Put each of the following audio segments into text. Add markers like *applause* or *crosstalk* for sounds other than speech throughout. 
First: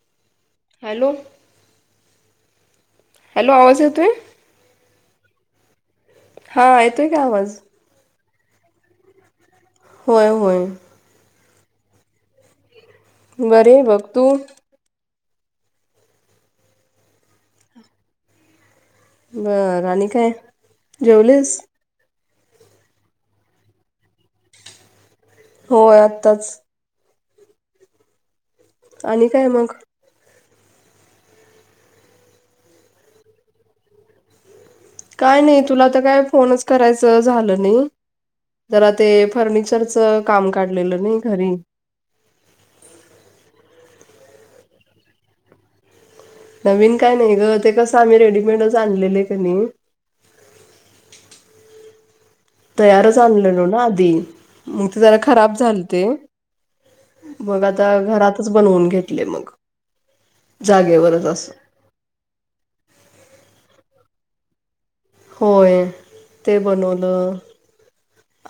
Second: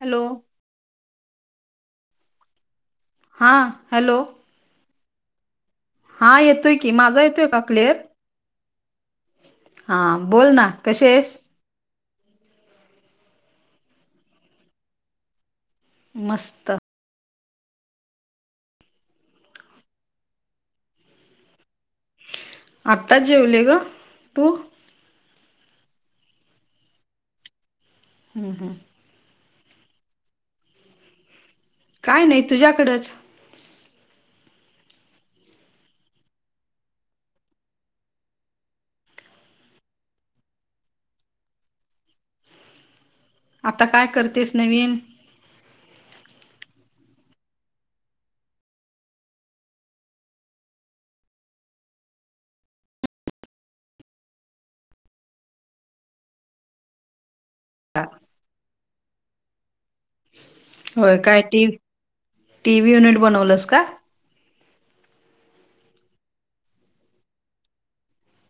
Hello. Hello. Hello हां आवाज येतोय हॅलो. हा येतोय की माझा येतोय का कलेअर हा होय बोल होय ना. कशी आहेस. बरे आहे बघ, तू. मस्त. बरं आणि काय जेवलीस? आत्ताच जेवले ग. तू? होय आताच. हां हां. आणि काय मग? काय नाही तुझ्याकडंच? काय नाही तुला तर काय फोनच करायचं झालं नाही. जरा ते फर्निचरच काम काढलेलं नाही घरी. आता काय करतेस नवीन? नवीन काय नाही ग ते कसं आम्ही रेडीमेडच आणलेले आहे कने तयारच आणलेलो ना आधी मग ते जरा खराब झालते मग आता घरातच बनवून घेतले मग. होय जागेवरच काय असं टी-टीव्ही युनिट बनवलंस का? होय ते बनवलं.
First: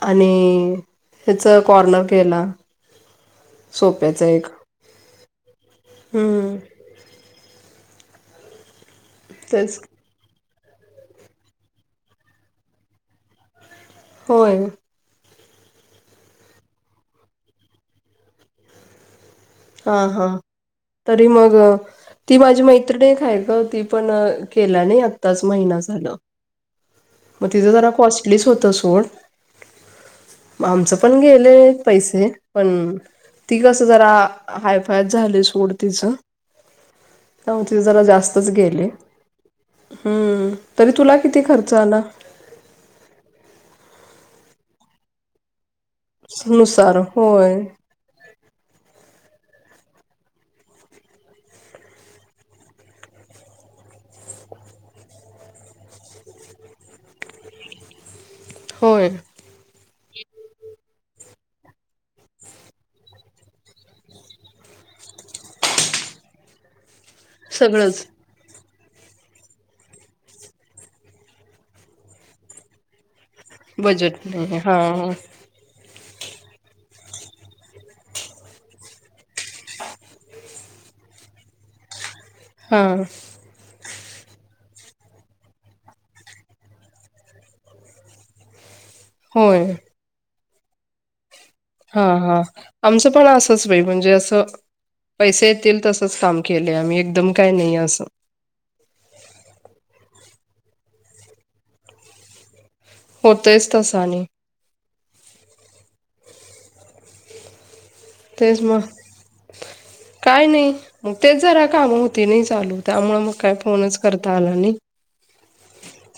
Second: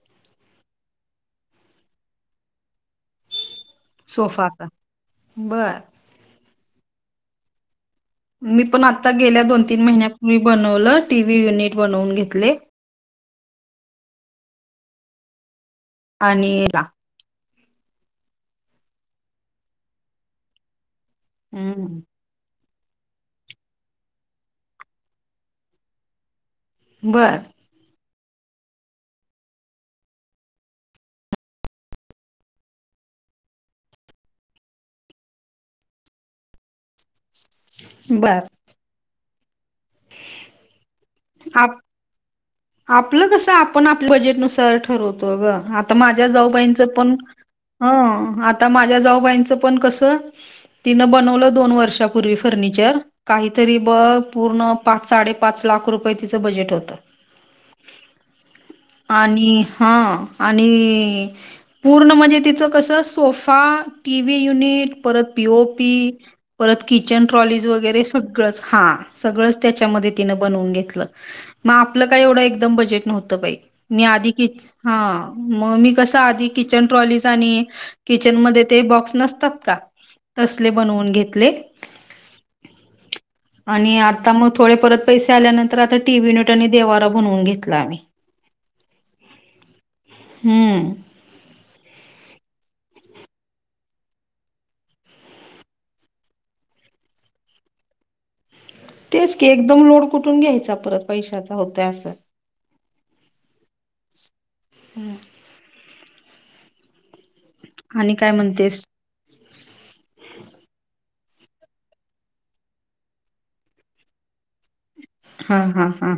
आणि हेच कॉर्नर केला. सोप्याच एक सोफाचा बर हम्म. मी पण आता गेल्या दोन, तेच तीन महिन्यापूर्वी बनवलं टी व्ही युनिट बनवून घेतले. होय. आणि हां हां तरी मग हम्म. ती माझी मैत्रिणी एक हाय ग ती पण केल्या नाही आत्ताच महिना झाल. बरं. मग तिज जरा कॉस्टलीच होतं सोड. आमचं पण गेले पैसे पण ती कसं जरा हायफायच झालय सोड तिचं. आमचे जरा बर जास्तच गेले. हम्म. तरी तुला किती खर्च आप आला? आपलं कसं आपण आपल्या बजेटनुसार ठरवतो ग. आता माझ्या जाऊबाईंचं नुसार पण होय हं आता माझ्या जाऊबाईंचं पण कसं तिनं बनवलं दोन वर्षापूर्वी फर्निचर काहीतरी बघ पूर्ण पाच साडेपाच लाख रुपये तिचं बजेट होतं. होय आणि हां आणि पूर्ण म्हणजे तिचं कसं सोफा टी व्ही युनिट परत पीओपी परत किचन ट्रॉलीज वगैरे सगळंच सगळच त्याच्यामधुन तिने बनवून घेतलं मग आपलं काय एवढ एकदम बजेट नव्हतं बाई मी बजेट आधी कि नाही हां मग मी कसं आधी किचन ट्रॉलीज आणि किचनमध्ये ते बॉक्स नसतात का? तसले बनवून घेतले. हां. आणि आता मग थोडे परत पैसे आल्यानंतर आता टी व्ही युनिट आणि देवारा बनवून घेतलाय. होय. हम्म. हां हां आमचं पण असंच बाई म्हणजे असं पैसे येतील तसच काम केलय आम्ही. एकदम काय नाही असं तेच की एकदम लोड कुठून घ्यायचा परत पैशाचा होत असं होतयच तसं आणि हम्. *inaudible* तेच म्हणतेस मग काय नाही मग तेच जरा काम होती नाही चालू त्यामुळे मग काय फोनच करता आला नाही. हां हां हां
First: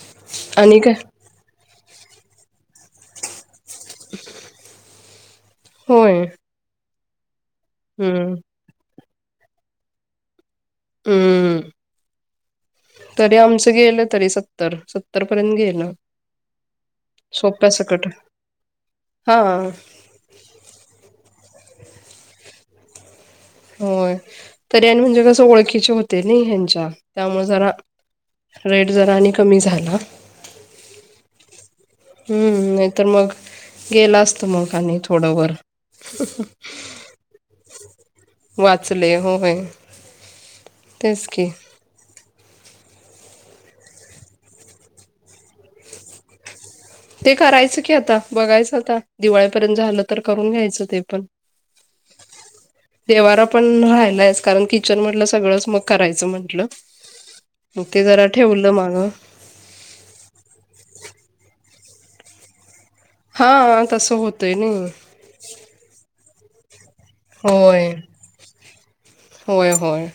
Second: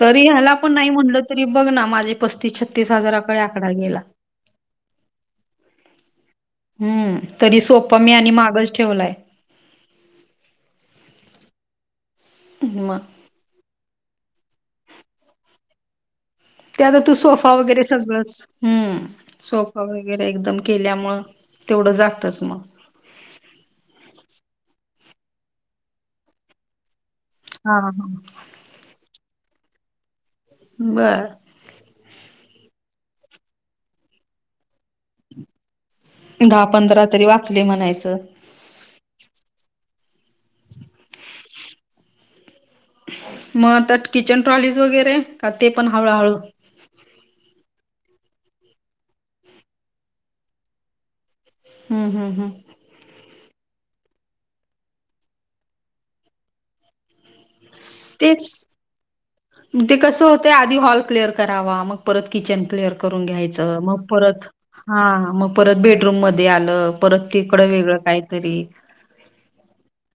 तरी ह्याला आपण आणि नाही काय म्हणल तरी बघ ना माझे पस्तीस, छत्तीस हजाराकडे आकडा गेला. होय. हम्म तरी सोपा मी आणि हम्म मागच ठेवलाय. हम. मग ते आमचं गेलं तरी सत्तर सत्तर पर्यंत गेलं. ते आता तू सोफा सोप्या वगैरे सकट सगळंच हम्म हां सोफा वगैेरे वगैरे एकदम केल्यामुळे तेवढं जातच मग. होय तरी आणि म्हणजे कसं ओळखीचे होते नाही ह्यांच्या त्यामुळे जरा हा हा. रेट जरा आणि कमी झाला. बर. हम्म नाही तर मग गेल असत मग आणि थोडं वर. दहा पंधरा तरी वाचले म्हणायच वाचले होय तेच की मग तर किचन ट्रॉलीज वगैरे का ते पण हळूहळू? ते करायचं की आता बघायचं आता दिवाळीपर्यंत झालं तर करून घ्यायचं ते पण. ह ह ह. देवारा पण रायलायचं कारण किचन म्हटलं सगळंच मग करायचं म्हटलं. मग ते जरा तेच ठेवल माग. ते कसं होतेय, आधी हॉल क्लिअर करावा मग परत किचन क्लिअर करून घ्यायच हा मग तसं परत होतंय नाही हा हा मग परत बेडरूम मध्ये आलं, परत तिकडं होय वेगळं काहीतरी. होय होय.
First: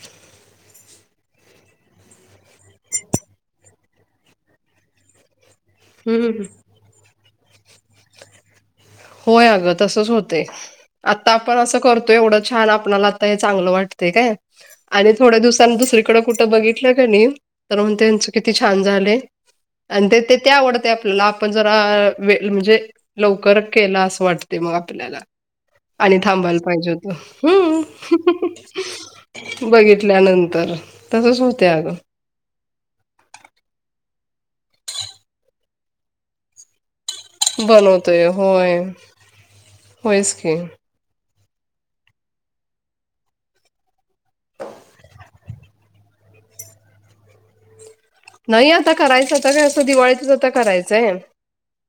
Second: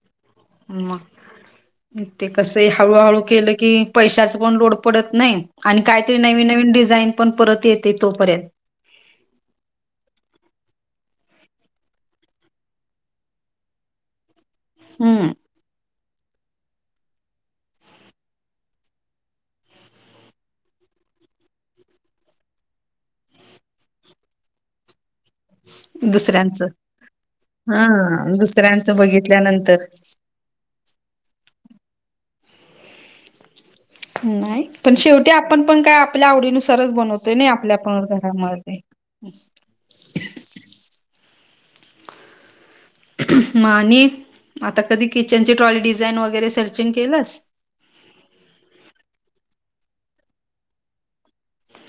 मग ते कस हळूहळू केलं की, पैशाच पण लोड पडत नाही. आणि काहीतरी हम्म नवीन नवीन डिझाईन पण परत येते तोपर्यंत. होय, अगं तसच होतय. आता आपण असं करतोय, एवढं छान आपल्याला आता हे चांगलं वाटते काय. आणि थोड्या हम्म दिवसांनी दुसरीकडे कुठं बघितलं कनय तर, मग त्यांच किती छान झालय. आणि ते ते त्या आवडते आपल्याला आपण जरा वेळ म्हणजे लवकर केला असं वाटते, मग आपल्याला. आणि थांबायला दुसऱ्यांचं पाहिजे होत, हा दुसऱ्यांचं ह बघितल्यानंतर बघितल्या नंतर तर तसचं होतयं अगं. नाही, पण शेवटी आपण पण काय आपल्या आवडी नुसारच बनवतो. नाही आपल्या पण बनवतोय घरामध्ये होय ते. होयच की. म आणि आता कधी किचनचे ट्राली डिझाईन वगैरे सर्चिंग केलंस? नाही, आता करायचं आता काय असं दिवाळीतच आता करायचंय.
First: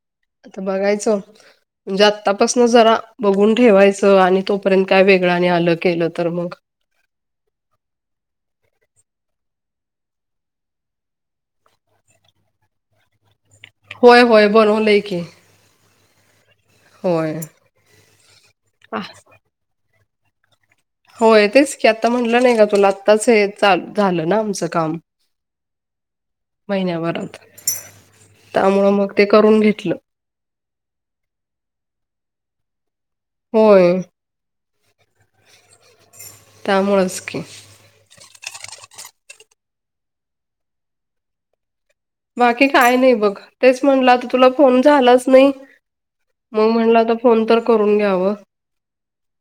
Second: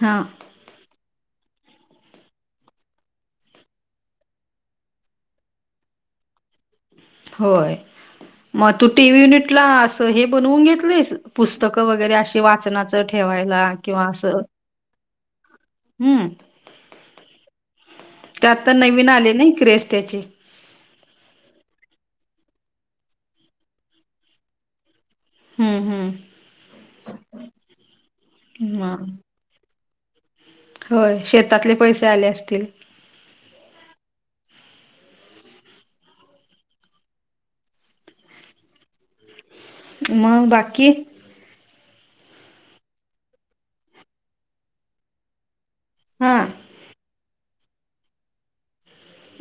हा. आता बघायच. म्हणजे आतापासन जरा बघून ठेवायचं आणि तोपर्यंत काय वेगळं आणि आलं केलं तर मग होय. मग तू टी व्ही युनिट ला अस हे बनवून घेतलीस पुस्तकं वगैरे असे वाचनाचं ठेवायला किंवा होय असं होय बनवलंय की हम्म होय ते आता आह, नवीन आलय नाही क्रेस त्याचे. होय तेच की आता म्हटलं नाही का तुला आत्ताच हे चाल झालं ना आमचं काम. हम्म हम्म. महिन्याभरात त्यामुळ मग ते करून घेतलं. होय. शेतातले पैसे आले असतील? होय त्यामुळेच की. मग बाकी? बाकी काय नाही बघ तेच म्हणलं आता तुला फोन झालाच नाही. हा. मग म्हणलं तर फोन तर करून घ्यावं.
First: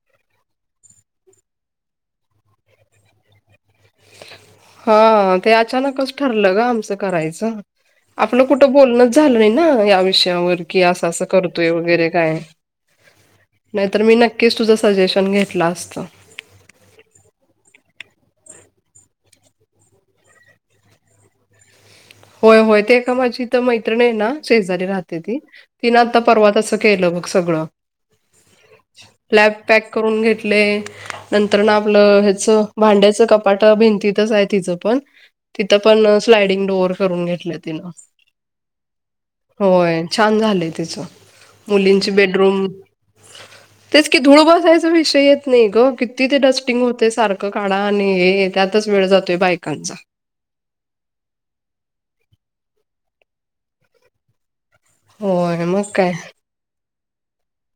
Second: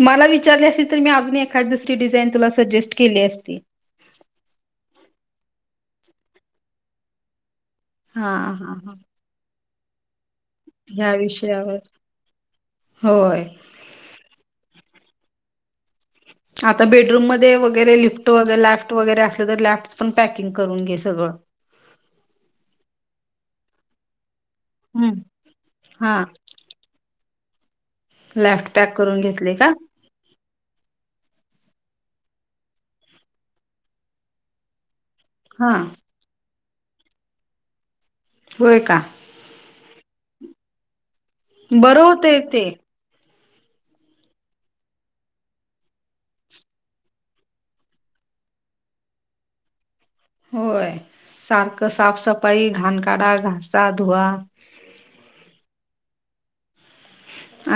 मला विचारले असेल तर मी अजून एखाददी दुसरी डिझाईन तुला सजेस्ट केली असती. हा ते अचानकच ठरलं ग आमचं करायचं. हा आपलं कुठं हा हा बोलणच झालं नाही ना या विषयावर. की असं ह्या असं करतोय विषयावर वगैरे काय. होय. नाहीत मी नक्कीच तुझं सजेशन घेतलं असतं. आता बेडरूममध्येध्ये वगैरे लिफ्ट वगैरे लॅफ्ट वगैरे असलं तर लॅफ्ट पण पॅकिंग करून घे सगळं. होय होय ते ए का माझी तर मैत्रिणी आहे ना शेजारी राहते हम्म. ती ती ना आता हा परवाात अस. केलं बघ सगळं. लॅफ्ट पॅक करून लॅब घेतले का पॅक करून घेतले. नंतर ना आपलं ह्याच भांड्याचं कपाट भिंतीतच आहे तिचं पण. हा तिथं पण स्लायडिंग डोअर करून घेतलं तिनं. होय का. होय छान झालंय तिचं बरं मुलींची होतय ते बेडरूम. तेच की धूळ बसायचा विषय येत नाही ग किती ते डस्टिंग होतय सारखं काढा आणि हे. त्यातच वेळ जातोय बायकांचा. होय सारखं साफसफाई घाण काढा घासा धुवा. होय मग काय.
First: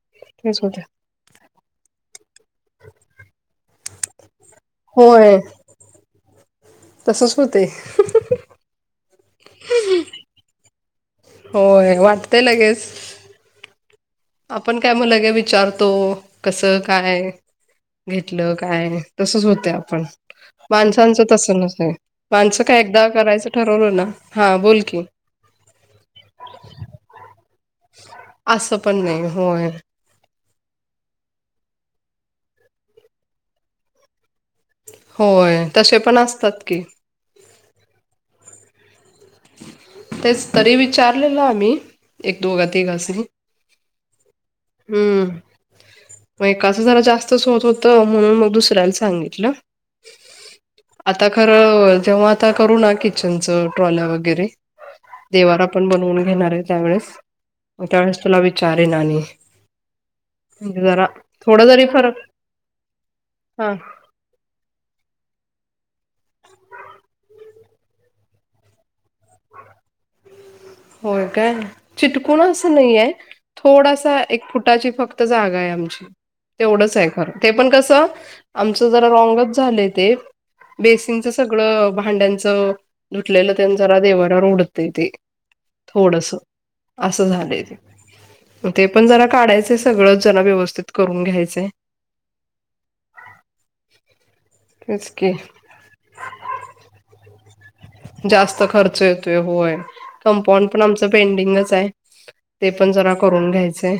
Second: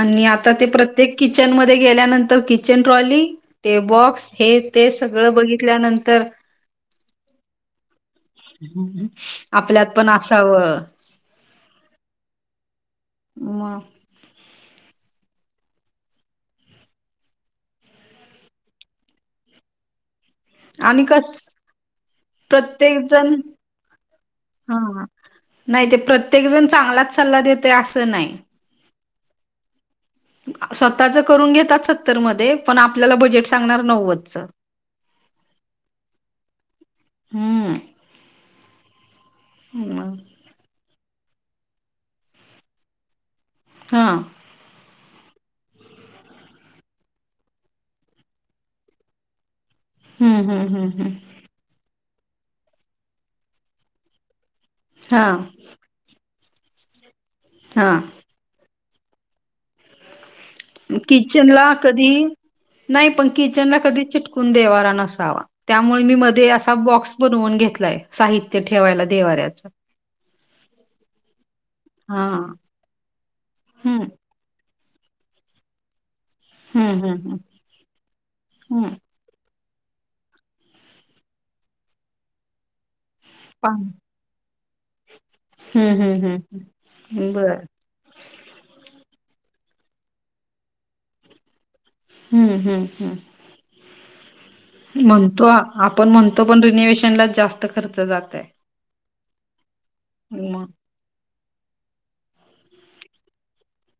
आणि आता तेच ते होते प्रत्येक किचन मध्ये गेल्यानंतर किचन ट्रॉली ते बॉक्स हे. ते सगळं बघितल्यानंतर. तसंच होतंय. आपल्यात पण असावं. होय वाटतय लगेच. म. आपण काय म लगे विचारतो कसं काय. घेतलं काय तसच होतयं आपण. आणि माणसांचं कस तस नसतंय माणसं काय प्रत्येक एकदा जण करायचं ठरवलं ना हा बोल की. नाही ते प्रत्येक जण चांगलाच सल्ला देतंय असं नाही. असं पण नाही होय. स्वतःच करून घेतात सत्तर मध्ये पण आपल्याला बजेट सांगणार नव्वदचं. होय तसे पण असतात की. हम्म मग तेच तरी विचार. आलेला आम्ही एक दोघा तिघांसनी. हा. हम्म. मग एकाचं जरा जास्तच होत होत म्हणून मग दुसऱ्याला सांगितलं. हम् हम्म हम्म हम्म. आता खरं जेव्हा आता करू ना किचनचं ट्रॉल्या वगैरे हां देवारा. पण बनवून घेणार आहे त्यावेळेस मग हां त्यावेळेस तुला विचारेन आणि. म्हणजे जरा किचन थोडा ला जरी कधी फरक नाही पण किचन हा ला कधी चिटकून देवा नसावा. त्यामुळे मी मध्ये असा बॉक्स बनवून घेतलाय साहित्य ठेवायला देवाऱ्याचं. होय काय चिटकुण हां असं नाही आहे हम्म थोडासा. एक फुटाची फक्त जागा आहे आमची. तेवढंच हम्म आहे हम्म खर हम्म ते पण कसं हम्म आमचं जरा रॉंगच झालंय ते. बेसिनचं सगळं भांड्यांचं धुतलेलं पा तेन जरा देवाऱ्यावर उडतंय ते. हम्म हम्म हम्म थोडंसं असं हम्म. बरं झालंय ते. ते पण जरा काढायचंय सगळंच जरा व्यवस्थित करून घ्यायचं. हम्म हम्म हम्म तेच की म्हणतो आप आपण म्हणतो पण रिन्यूवेशनलाच जास्त खर्च जातय जास्त खर्च येतोय होय. मग कंपाऊंड पण आमचं पेंडिंगच आहे ते पण जरा करून घ्यायचंय.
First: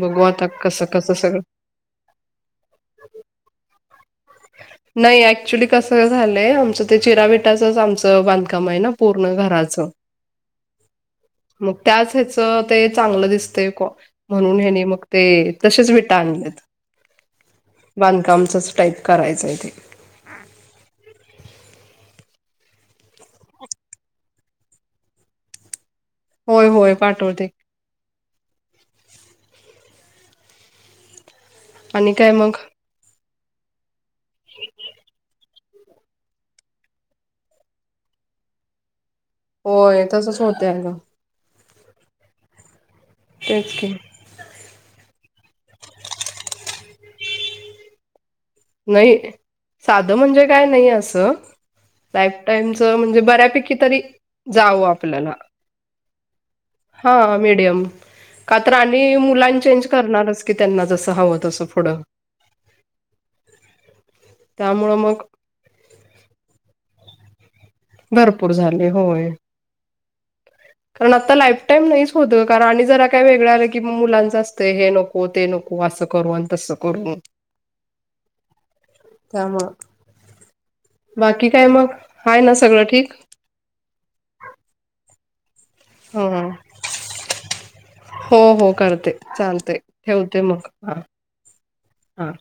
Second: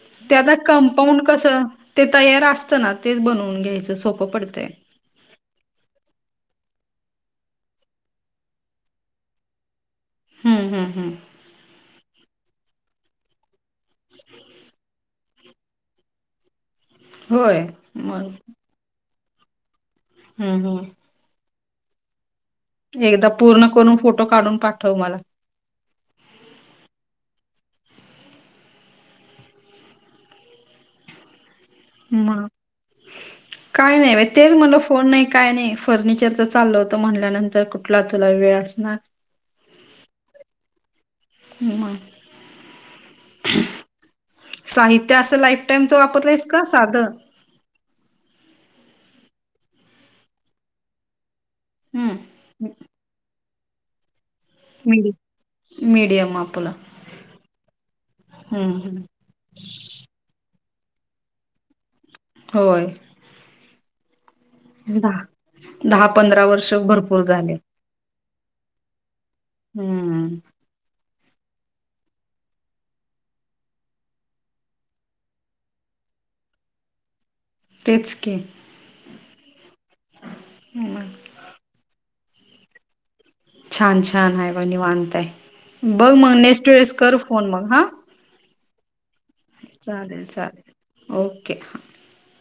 बघू ते आता कसं कसं कंपाऊंड सगळं कस ते तयार असतं ना तेच बनवून घ्यायचं सोपं पडतंय. नाही ऍक्च्युली कसं झालंय आमचं ते चिरा विटाचंच आमच चं बांधकाम आहे ना पूर्ण घराचं हम्म हम्म हम्म मग त्याच हेच त ते चांगलं दिसतंय कॉ म्हणून हेंनी मग ते तसेच विटा आणलेत. होय मग बांधकामचच टाईप करायचं हाय तेे हम्म हूं एकदा पूर्ण करून फोटो काढून पाठव मला. होय होय पाठवते. आणि काय म मग? काय नाय तेच म्हटलं फोन नाय काय नाही. फर्निचरच चालल होतं म्हणल्यानंतर कुठला तुला वेळ असणार. होय तसंच होतय अग. म तेच की साहित्य असं लाईफ टाईमच वापरलंईस का साध नाही साधं म्हणजे काय नाही असं लाईफ हम्म टाईमच म्हणजे बऱ्यापैकी तरी जावं आपल्याला ते मापूला. हा मीडियम का तर आणि मुलां चेंज करणारच की त्यांना जसं हवं तसं पुढं. होय. त्यामुळं मग दहा दहा पंधरा वर्ष भरपूर झाले. भरपूर झाले होय. हम्म. कारण आता लाईफ टाईम नाहीच होतं कारण आणि जरा काय वेगळं आलं की मुलांचं असतं हे नको हो ते नको असं करू आणि तसं करू. तेच की त्या मुळं बाकी काय मग. हाय ना सगळं ठीक. छान छान आहे ब निवांत हाय बघ मग ह नेक्स्ट वेळेस कर फोन मग हा हो हो करते चालतय चालेल ठेवते मग हा चालेल ओके हा हा.